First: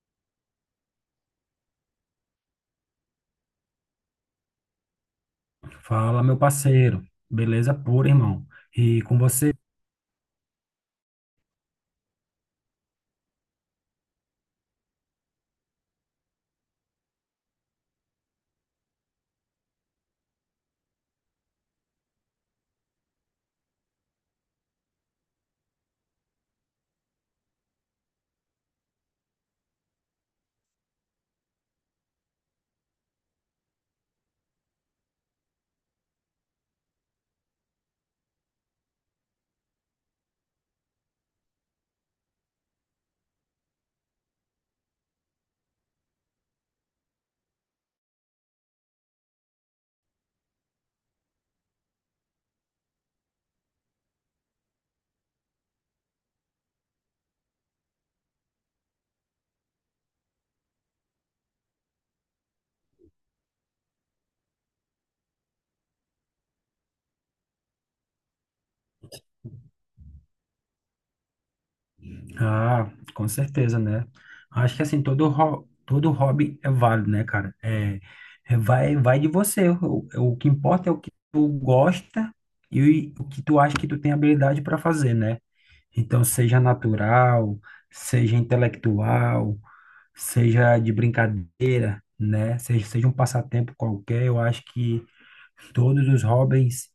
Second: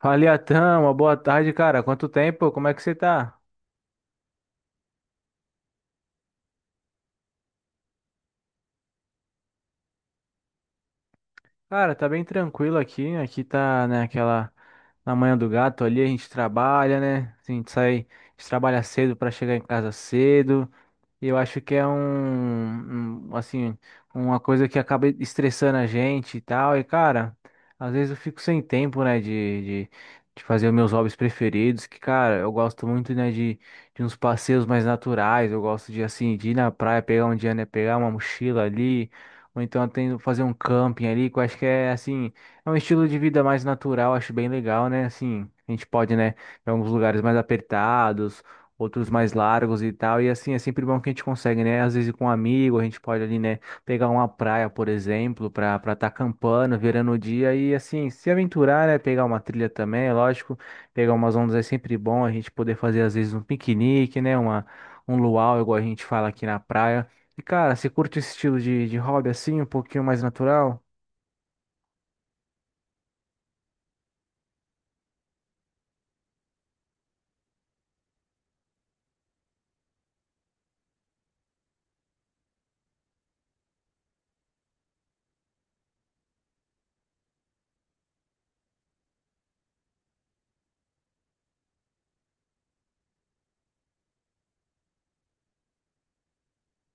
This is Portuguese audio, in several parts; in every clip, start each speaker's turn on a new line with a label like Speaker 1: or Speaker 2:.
Speaker 1: Fala, Atan, uma boa tarde, cara. Quanto tempo? Como é que você tá?
Speaker 2: Fala, meu parceiro. Beleza pura, irmão. E com você?
Speaker 1: Cara, tá bem tranquilo aqui. Aqui tá, né, aquela na manhã do gato ali, a gente trabalha, né? Assim, a gente sai, a gente trabalha cedo pra chegar em casa cedo. Eu acho que é um assim, uma coisa que acaba estressando a gente e tal. E, cara, às vezes eu fico sem tempo, né, de fazer os meus hobbies preferidos. Que, cara, eu gosto muito, né, de uns passeios mais naturais. Eu gosto de, assim, de ir na praia, pegar um dia, né, pegar uma mochila ali. Ou então tem, fazer um camping ali, que eu acho que é, assim, é um estilo de vida mais natural. Acho bem legal, né, assim. A gente pode, né, em alguns lugares mais apertados, outros mais largos e tal. E assim, é sempre bom que a gente consegue, né? Às vezes com um amigo, a gente pode ali, né, pegar uma praia, por exemplo, para estar acampando, virando o dia e assim, se aventurar, né? Pegar uma trilha também, é lógico. Pegar umas ondas é sempre bom, a gente poder fazer às vezes um piquenique, né? Uma, um luau, igual a gente fala aqui na praia. E cara, você curte esse estilo de hobby assim, um pouquinho mais natural?
Speaker 2: Ah, com certeza, né? Acho que assim, todo hobby é válido, né, cara? Vai de você. O que importa é o que tu gosta e o que tu acha que tu tem habilidade para fazer, né? Então, seja natural, seja intelectual, seja de brincadeira, né? Seja um passatempo qualquer, eu acho que todos os hobbies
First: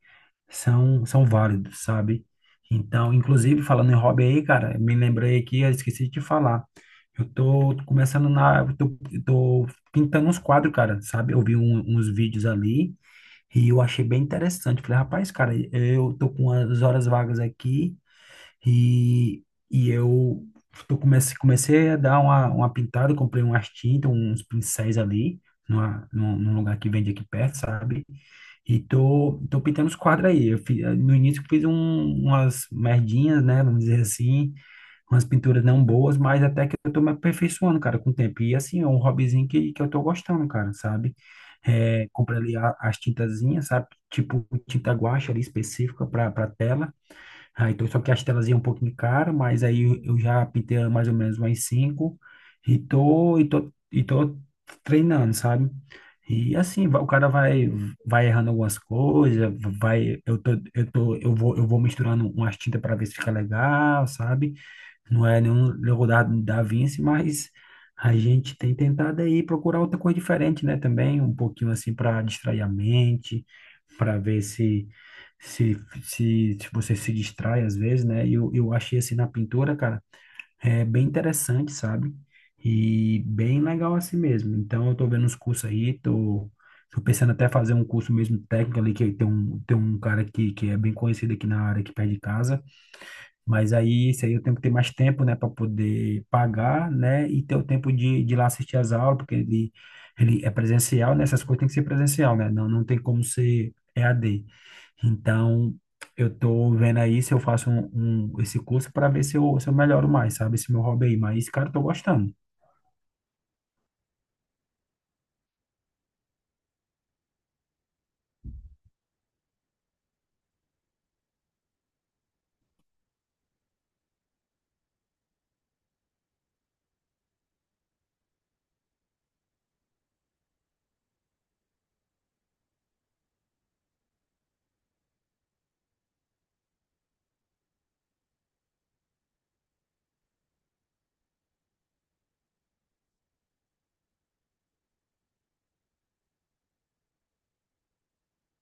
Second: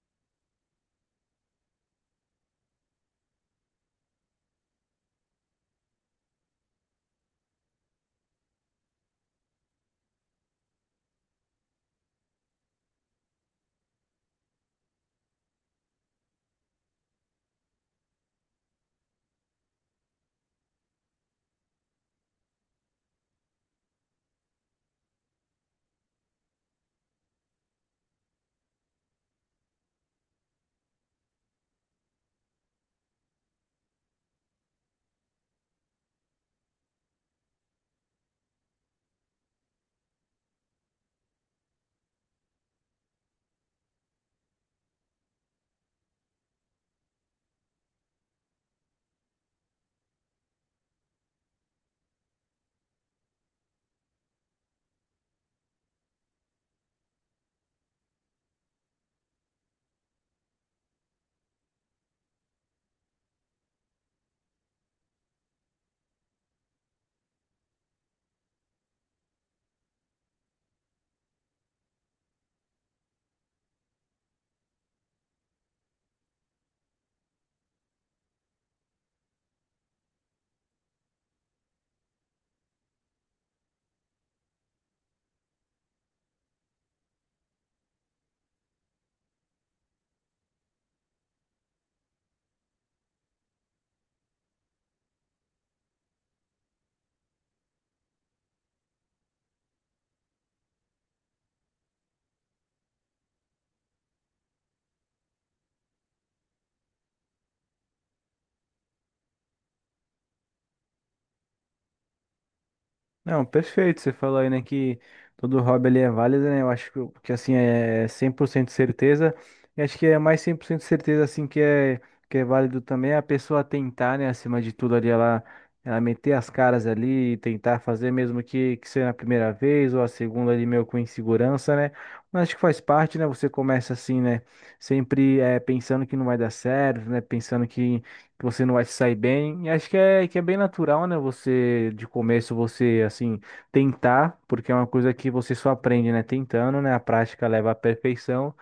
Speaker 2: são válidos, sabe? Então, inclusive, falando em hobby aí, cara, me lembrei aqui, eu esqueci de te falar. Eu tô pintando uns quadros, cara, sabe? Eu vi uns vídeos ali e eu achei bem interessante. Falei, rapaz, cara, eu tô com as horas vagas aqui e, eu comecei a dar uma pintada, comprei umas tintas, uns pincéis ali, num lugar que vende aqui perto, sabe? E tô pintando os quadros aí. No início eu fiz umas merdinhas, né? Vamos dizer assim, umas pinturas não boas, mas até que eu tô me aperfeiçoando, cara, com o tempo. E assim, é um hobbyzinho que eu tô gostando, cara, sabe? É, comprei ali as tintazinhas, sabe? Tipo tinta guache ali específica para tela. Ah, então, só que as telas iam um pouquinho cara, mas aí eu já pintei mais ou menos umas cinco e tô treinando, sabe? E assim, o cara vai, vai errando algumas coisas, vai, eu vou misturando umas tintas para ver se fica legal, sabe? Não é nenhum Leonardo da Vinci, mas a gente tem tentado aí procurar outra coisa diferente, né? Também um pouquinho assim para distrair a mente, para ver se se você se distrai às vezes, né? E eu achei assim na pintura, cara, é bem interessante, sabe? E bem legal assim mesmo. Então eu tô vendo uns cursos aí, tô pensando até fazer um curso mesmo técnico ali, que tem um cara que é bem conhecido aqui na área, aqui perto de casa, mas aí, isso aí eu tenho que ter mais tempo, né, para poder pagar, né, e ter o tempo de ir lá assistir as aulas, porque ele é presencial, né, essas coisas tem que ser presencial, né, não, não tem como ser EAD. Então, eu tô vendo aí se eu faço esse curso para ver se eu melhoro mais, sabe, esse meu hobby aí. Mas, cara, eu tô gostando.
Speaker 1: Não, perfeito. Você falou aí, né, que todo hobby ali é válido, né? Eu acho que, que assim, é 100% certeza. E acho que é mais 100% certeza, assim, que é válido também a pessoa tentar, né, acima de tudo ali, ela meter as caras ali e tentar fazer, mesmo que seja a primeira vez ou a segunda ali, meio com insegurança, né? Mas acho que faz parte, né? Você começa assim, né? Sempre pensando que não vai dar certo, né? Pensando que você não vai se sair bem. E acho que é bem natural, né? Você, de começo, você, assim, tentar, porque é uma coisa que você só aprende, né? Tentando, né? A prática leva à perfeição.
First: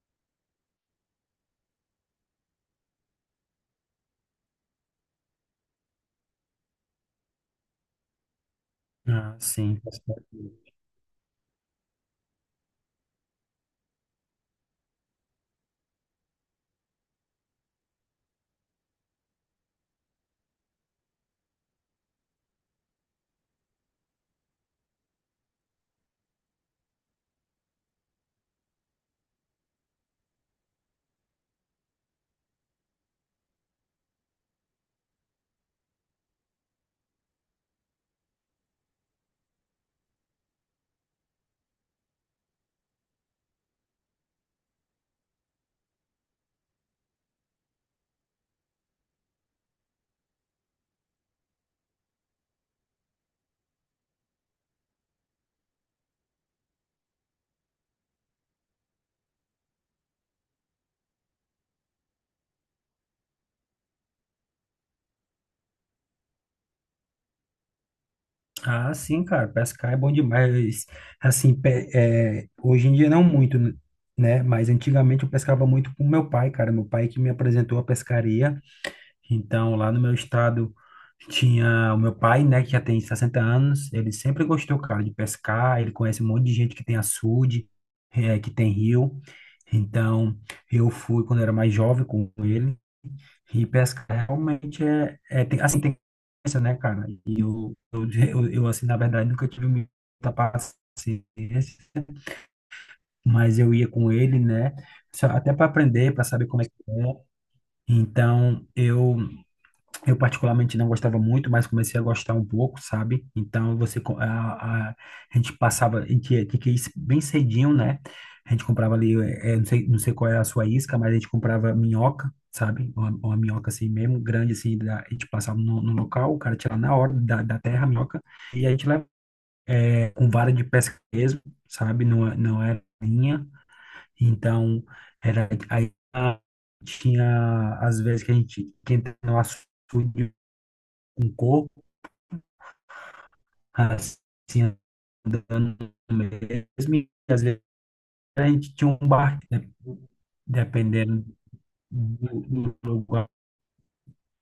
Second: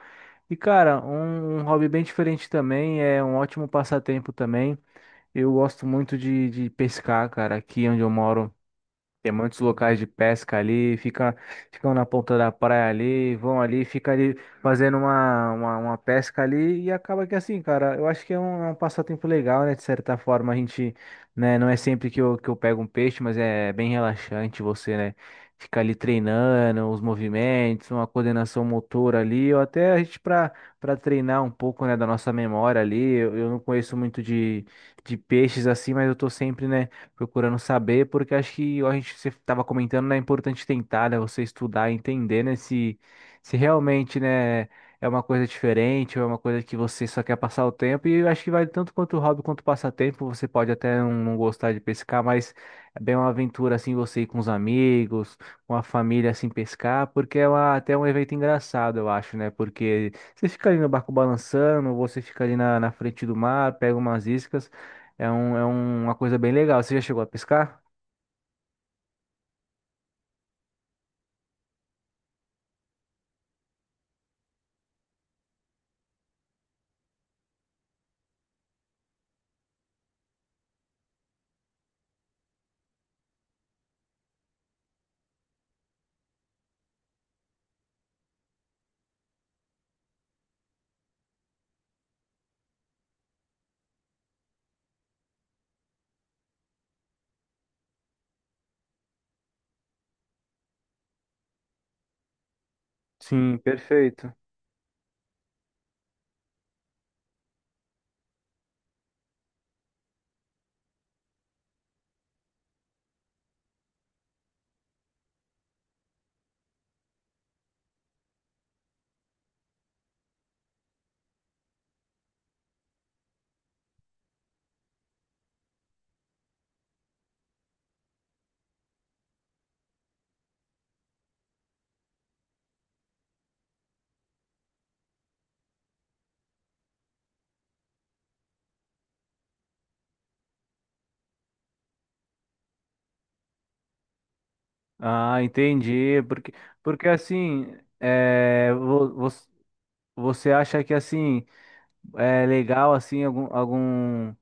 Speaker 1: E, cara, um hobby bem diferente também, é um ótimo passatempo também. Eu gosto muito de pescar, cara, aqui onde eu moro. Tem
Speaker 2: Ah,
Speaker 1: muitos
Speaker 2: sim.
Speaker 1: locais de pesca ali, fica, ficam na ponta da praia ali, vão ali, fica ali fazendo uma pesca ali e acaba que assim, cara, eu acho que é um passatempo legal, né? De certa forma, a gente, né, não é sempre que eu pego um peixe, mas é bem relaxante você, né? Ficar ali treinando os movimentos, uma coordenação motora ali, ou até a gente para treinar um pouco, né, da nossa memória ali. Eu não conheço muito de peixes assim, mas eu tô sempre, né, procurando saber, porque acho que a gente você estava comentando, né, é importante tentar, né, você estudar, e entender, né, se realmente, né, é uma coisa diferente ou é uma coisa que você só quer passar o tempo. E eu acho que vale tanto quanto o hobby quanto o passatempo. Você pode até não gostar de pescar, mas é bem uma aventura assim você ir com os amigos, com a família assim pescar, porque até um evento engraçado, eu acho, né? Porque você fica ali no barco balançando, você fica ali na, na frente do mar, pega umas iscas. É uma coisa bem legal. Você já chegou a pescar?
Speaker 2: Ah, sim, cara, pescar é bom demais. Assim, é, hoje em dia não muito, né? Mas antigamente eu pescava muito com meu pai, cara. Meu pai que me apresentou a pescaria. Então, lá no meu estado tinha o meu pai, né, que já tem 60 anos, ele sempre gostou, cara, de pescar, ele conhece um monte de gente que tem açude, que tem rio. Então, eu fui quando era mais jovem com ele, e pescar realmente é, é tem, assim, tem coisa, né, cara? E assim, na verdade, nunca tive muita paciência,
Speaker 1: Sim,
Speaker 2: mas eu ia com
Speaker 1: perfeito.
Speaker 2: ele, né, até para aprender, para saber como é que é. Então, eu particularmente não gostava muito, mas comecei a gostar um pouco, sabe? Então você a gente passava, que é isso bem cedinho, né? A gente comprava ali, não sei, não sei qual é a sua isca, mas a gente comprava minhoca, sabe? Uma minhoca assim mesmo, grande assim, a gente passava no, no local, o cara tirava na hora da terra a minhoca, e a gente levava com vara de pesca mesmo, sabe? Não, não era linha, então era aí tinha às vezes que a gente que entrava no açude com assim,
Speaker 1: Ah,
Speaker 2: andando
Speaker 1: entendi. Porque,
Speaker 2: mesmo.
Speaker 1: porque
Speaker 2: E às vezes
Speaker 1: assim,
Speaker 2: a
Speaker 1: é,
Speaker 2: gente tinha um barco, né,
Speaker 1: você acha que
Speaker 2: dependendo
Speaker 1: assim é
Speaker 2: do, do
Speaker 1: legal assim
Speaker 2: lugar.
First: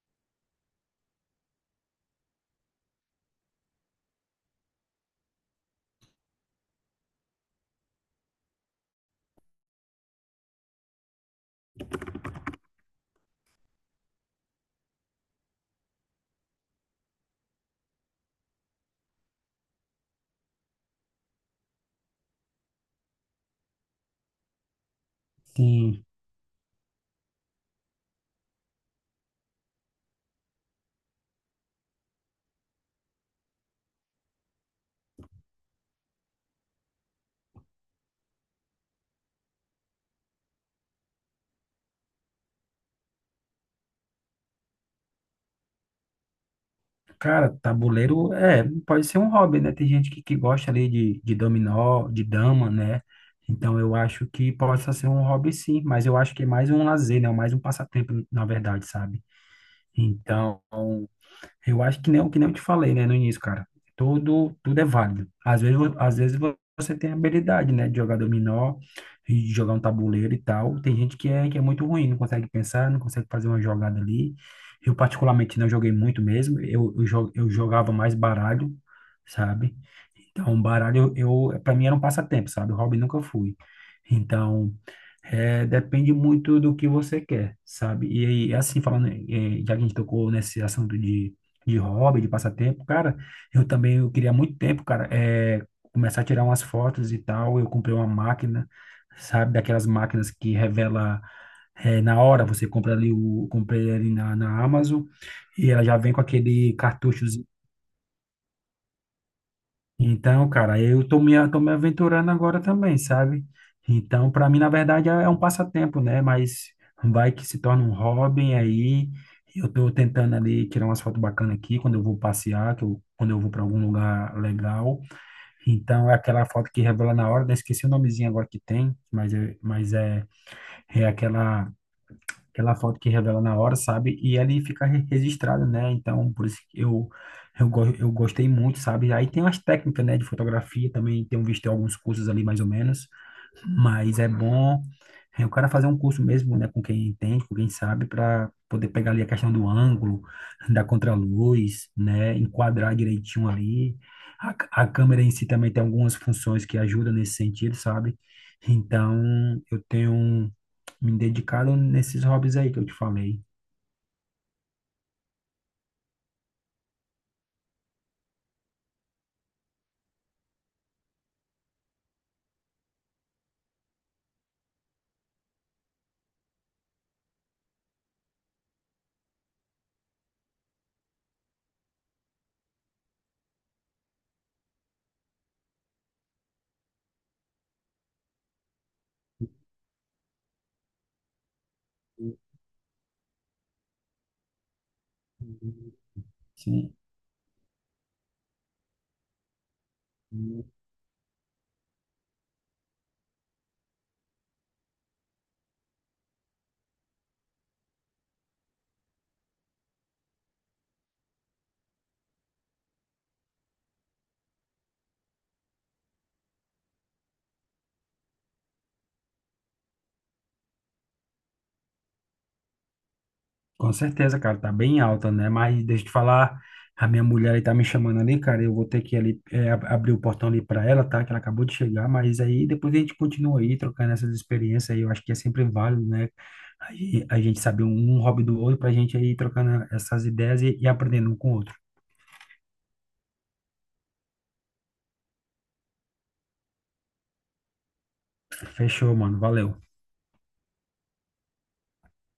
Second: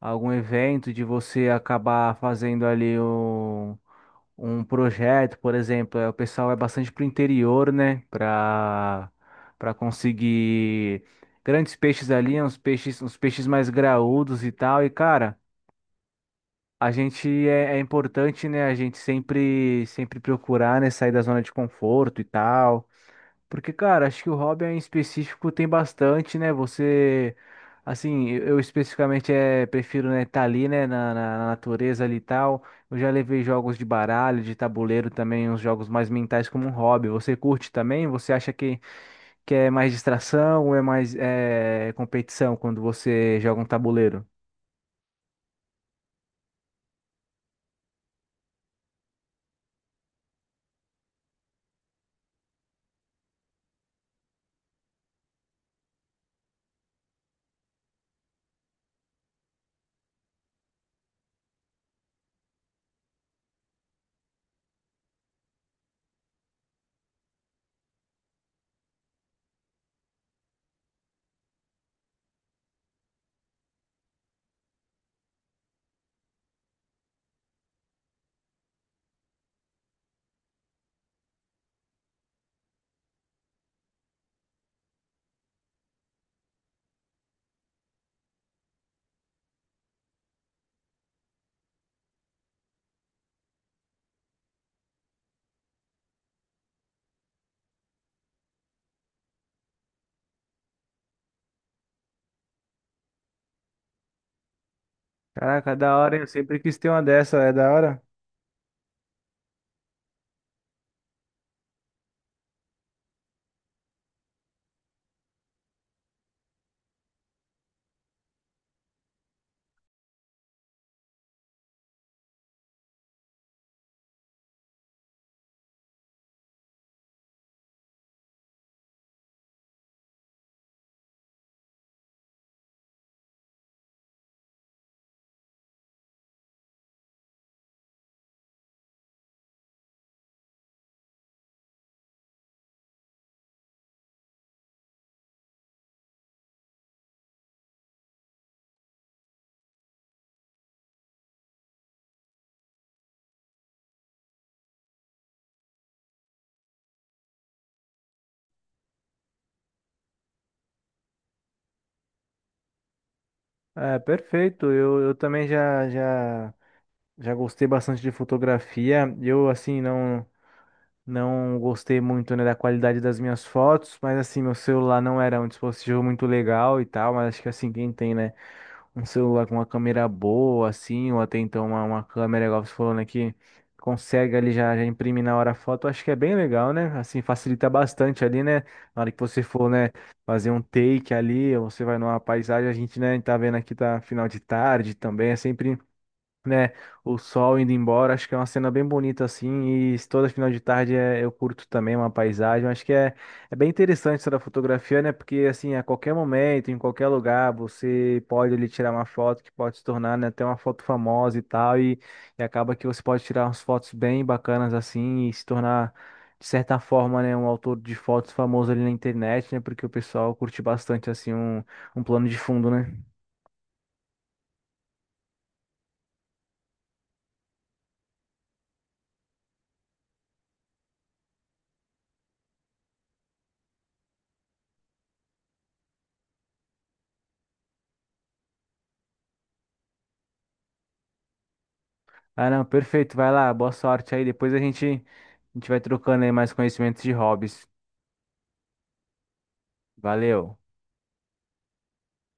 Speaker 1: algum evento de você acabar fazendo ali um projeto, por exemplo, é, o pessoal é bastante pro interior, né, para conseguir grandes peixes ali, uns peixes mais graúdos e tal. E cara, a gente é, é importante, né? A gente sempre procurar, né? Sair da zona de conforto e tal. Porque, cara, acho que o hobby em específico tem
Speaker 2: Assim,
Speaker 1: bastante, né? Você, assim, eu especificamente é, prefiro, né? Estar ali, né? Na natureza ali e tal. Eu já levei jogos de baralho, de tabuleiro também, uns jogos mais mentais como um hobby. Você curte também? Você acha que é mais distração ou é mais é, competição quando você joga um tabuleiro?
Speaker 2: cara, tabuleiro é, pode ser um hobby, né? Tem gente que gosta ali de dominó, de dama, né? Então eu acho que possa ser um hobby sim, mas eu acho que é mais um lazer, né? É mais um passatempo, na verdade, sabe? Então, eu acho que nem, o que nem eu te falei, né, no início, cara. Tudo é válido. Às vezes, você tem habilidade, né, de jogar dominó, e de jogar um tabuleiro e tal. Tem gente que é muito ruim, não consegue pensar, não consegue fazer uma jogada ali. Eu, particularmente, não joguei muito mesmo. Eu jogava mais baralho, sabe? Então, baralho, para mim era um passatempo, sabe? O hobby nunca fui. Então, é, depende muito do que você quer, sabe? E aí, assim, falando, já que a gente tocou nesse assunto de hobby, de passatempo, cara, eu também eu queria há muito tempo, cara, é, começar a tirar umas fotos e tal. Eu comprei uma máquina, sabe, daquelas máquinas que revela é, na hora. Você compra ali comprei ali na Amazon e
Speaker 1: Caraca,
Speaker 2: ela
Speaker 1: da
Speaker 2: já vem
Speaker 1: hora,
Speaker 2: com
Speaker 1: hein? Eu sempre
Speaker 2: aquele
Speaker 1: quis ter uma
Speaker 2: cartucho
Speaker 1: dessa, é da hora.
Speaker 2: então, cara, eu tô me aventurando agora também, sabe? Então, para mim, na verdade, é um passatempo, né? Mas vai que se torna um hobby aí. Eu tô tentando ali tirar umas fotos bacanas aqui quando eu vou passear, que eu, quando eu vou para algum lugar legal. Então, é aquela foto que revela na hora, né? Esqueci o nomezinho agora que tem, mas é, é aquela foto que revela na hora, sabe? E ali fica registrado, né? Então, por isso que eu gostei muito, sabe? Aí tem umas técnicas, né, de fotografia também, tenho visto em alguns cursos ali, mais ou menos. Mas é bom é, o cara fazer um curso mesmo, né, com quem entende, com quem sabe, para poder pegar ali a questão do ângulo, da contraluz, né, enquadrar direitinho ali. A câmera em si também tem algumas funções que ajudam nesse sentido, sabe? Então, eu tenho me dedicado nesses hobbies aí que eu te falei.
Speaker 1: É, perfeito. Eu também já, já gostei bastante de fotografia. Eu, assim, não. Não gostei muito, né, da qualidade das minhas fotos, mas assim, meu celular não era um dispositivo muito legal e tal, mas acho que assim, quem tem, né, um celular com uma câmera boa, assim, ou até então uma câmera, igual você falou, né, que consegue ali já, já imprimir na hora a foto, acho que é bem legal, né, assim, facilita bastante ali, né, na hora que você for, né, fazer um take ali, ou você vai numa paisagem, a gente, né, tá vendo aqui, tá final de tarde também, é sempre, né?
Speaker 2: Sim.
Speaker 1: O sol indo embora, acho que é uma cena bem bonita assim, e toda final de tarde é, eu curto também uma paisagem, acho que é, é bem interessante essa da fotografia, né? Porque assim, a qualquer momento, em qualquer lugar, você pode ali tirar uma foto que pode se tornar, né, até uma foto famosa e tal, e acaba que você pode tirar umas fotos bem bacanas assim e se tornar, de certa forma, né, um autor de fotos famoso ali na internet, né, porque o pessoal curte bastante, assim, um plano de fundo, né?
Speaker 2: Com certeza, cara, tá bem alta, né? Mas deixa eu te falar, a minha mulher aí tá me chamando ali, cara. Eu vou ter que ali é, abrir o portão ali pra ela, tá? Que ela acabou de chegar, mas aí depois a gente continua aí trocando essas experiências aí. Eu acho que é sempre válido, né? A gente saber um hobby do outro pra gente aí trocando essas ideias e aprendendo um com o outro.
Speaker 1: Ah, não, perfeito, vai lá, boa sorte aí, depois a gente a gente vai trocando aí mais conhecimentos de hobbies.
Speaker 2: Fechou, mano. Valeu.
Speaker 1: Valeu.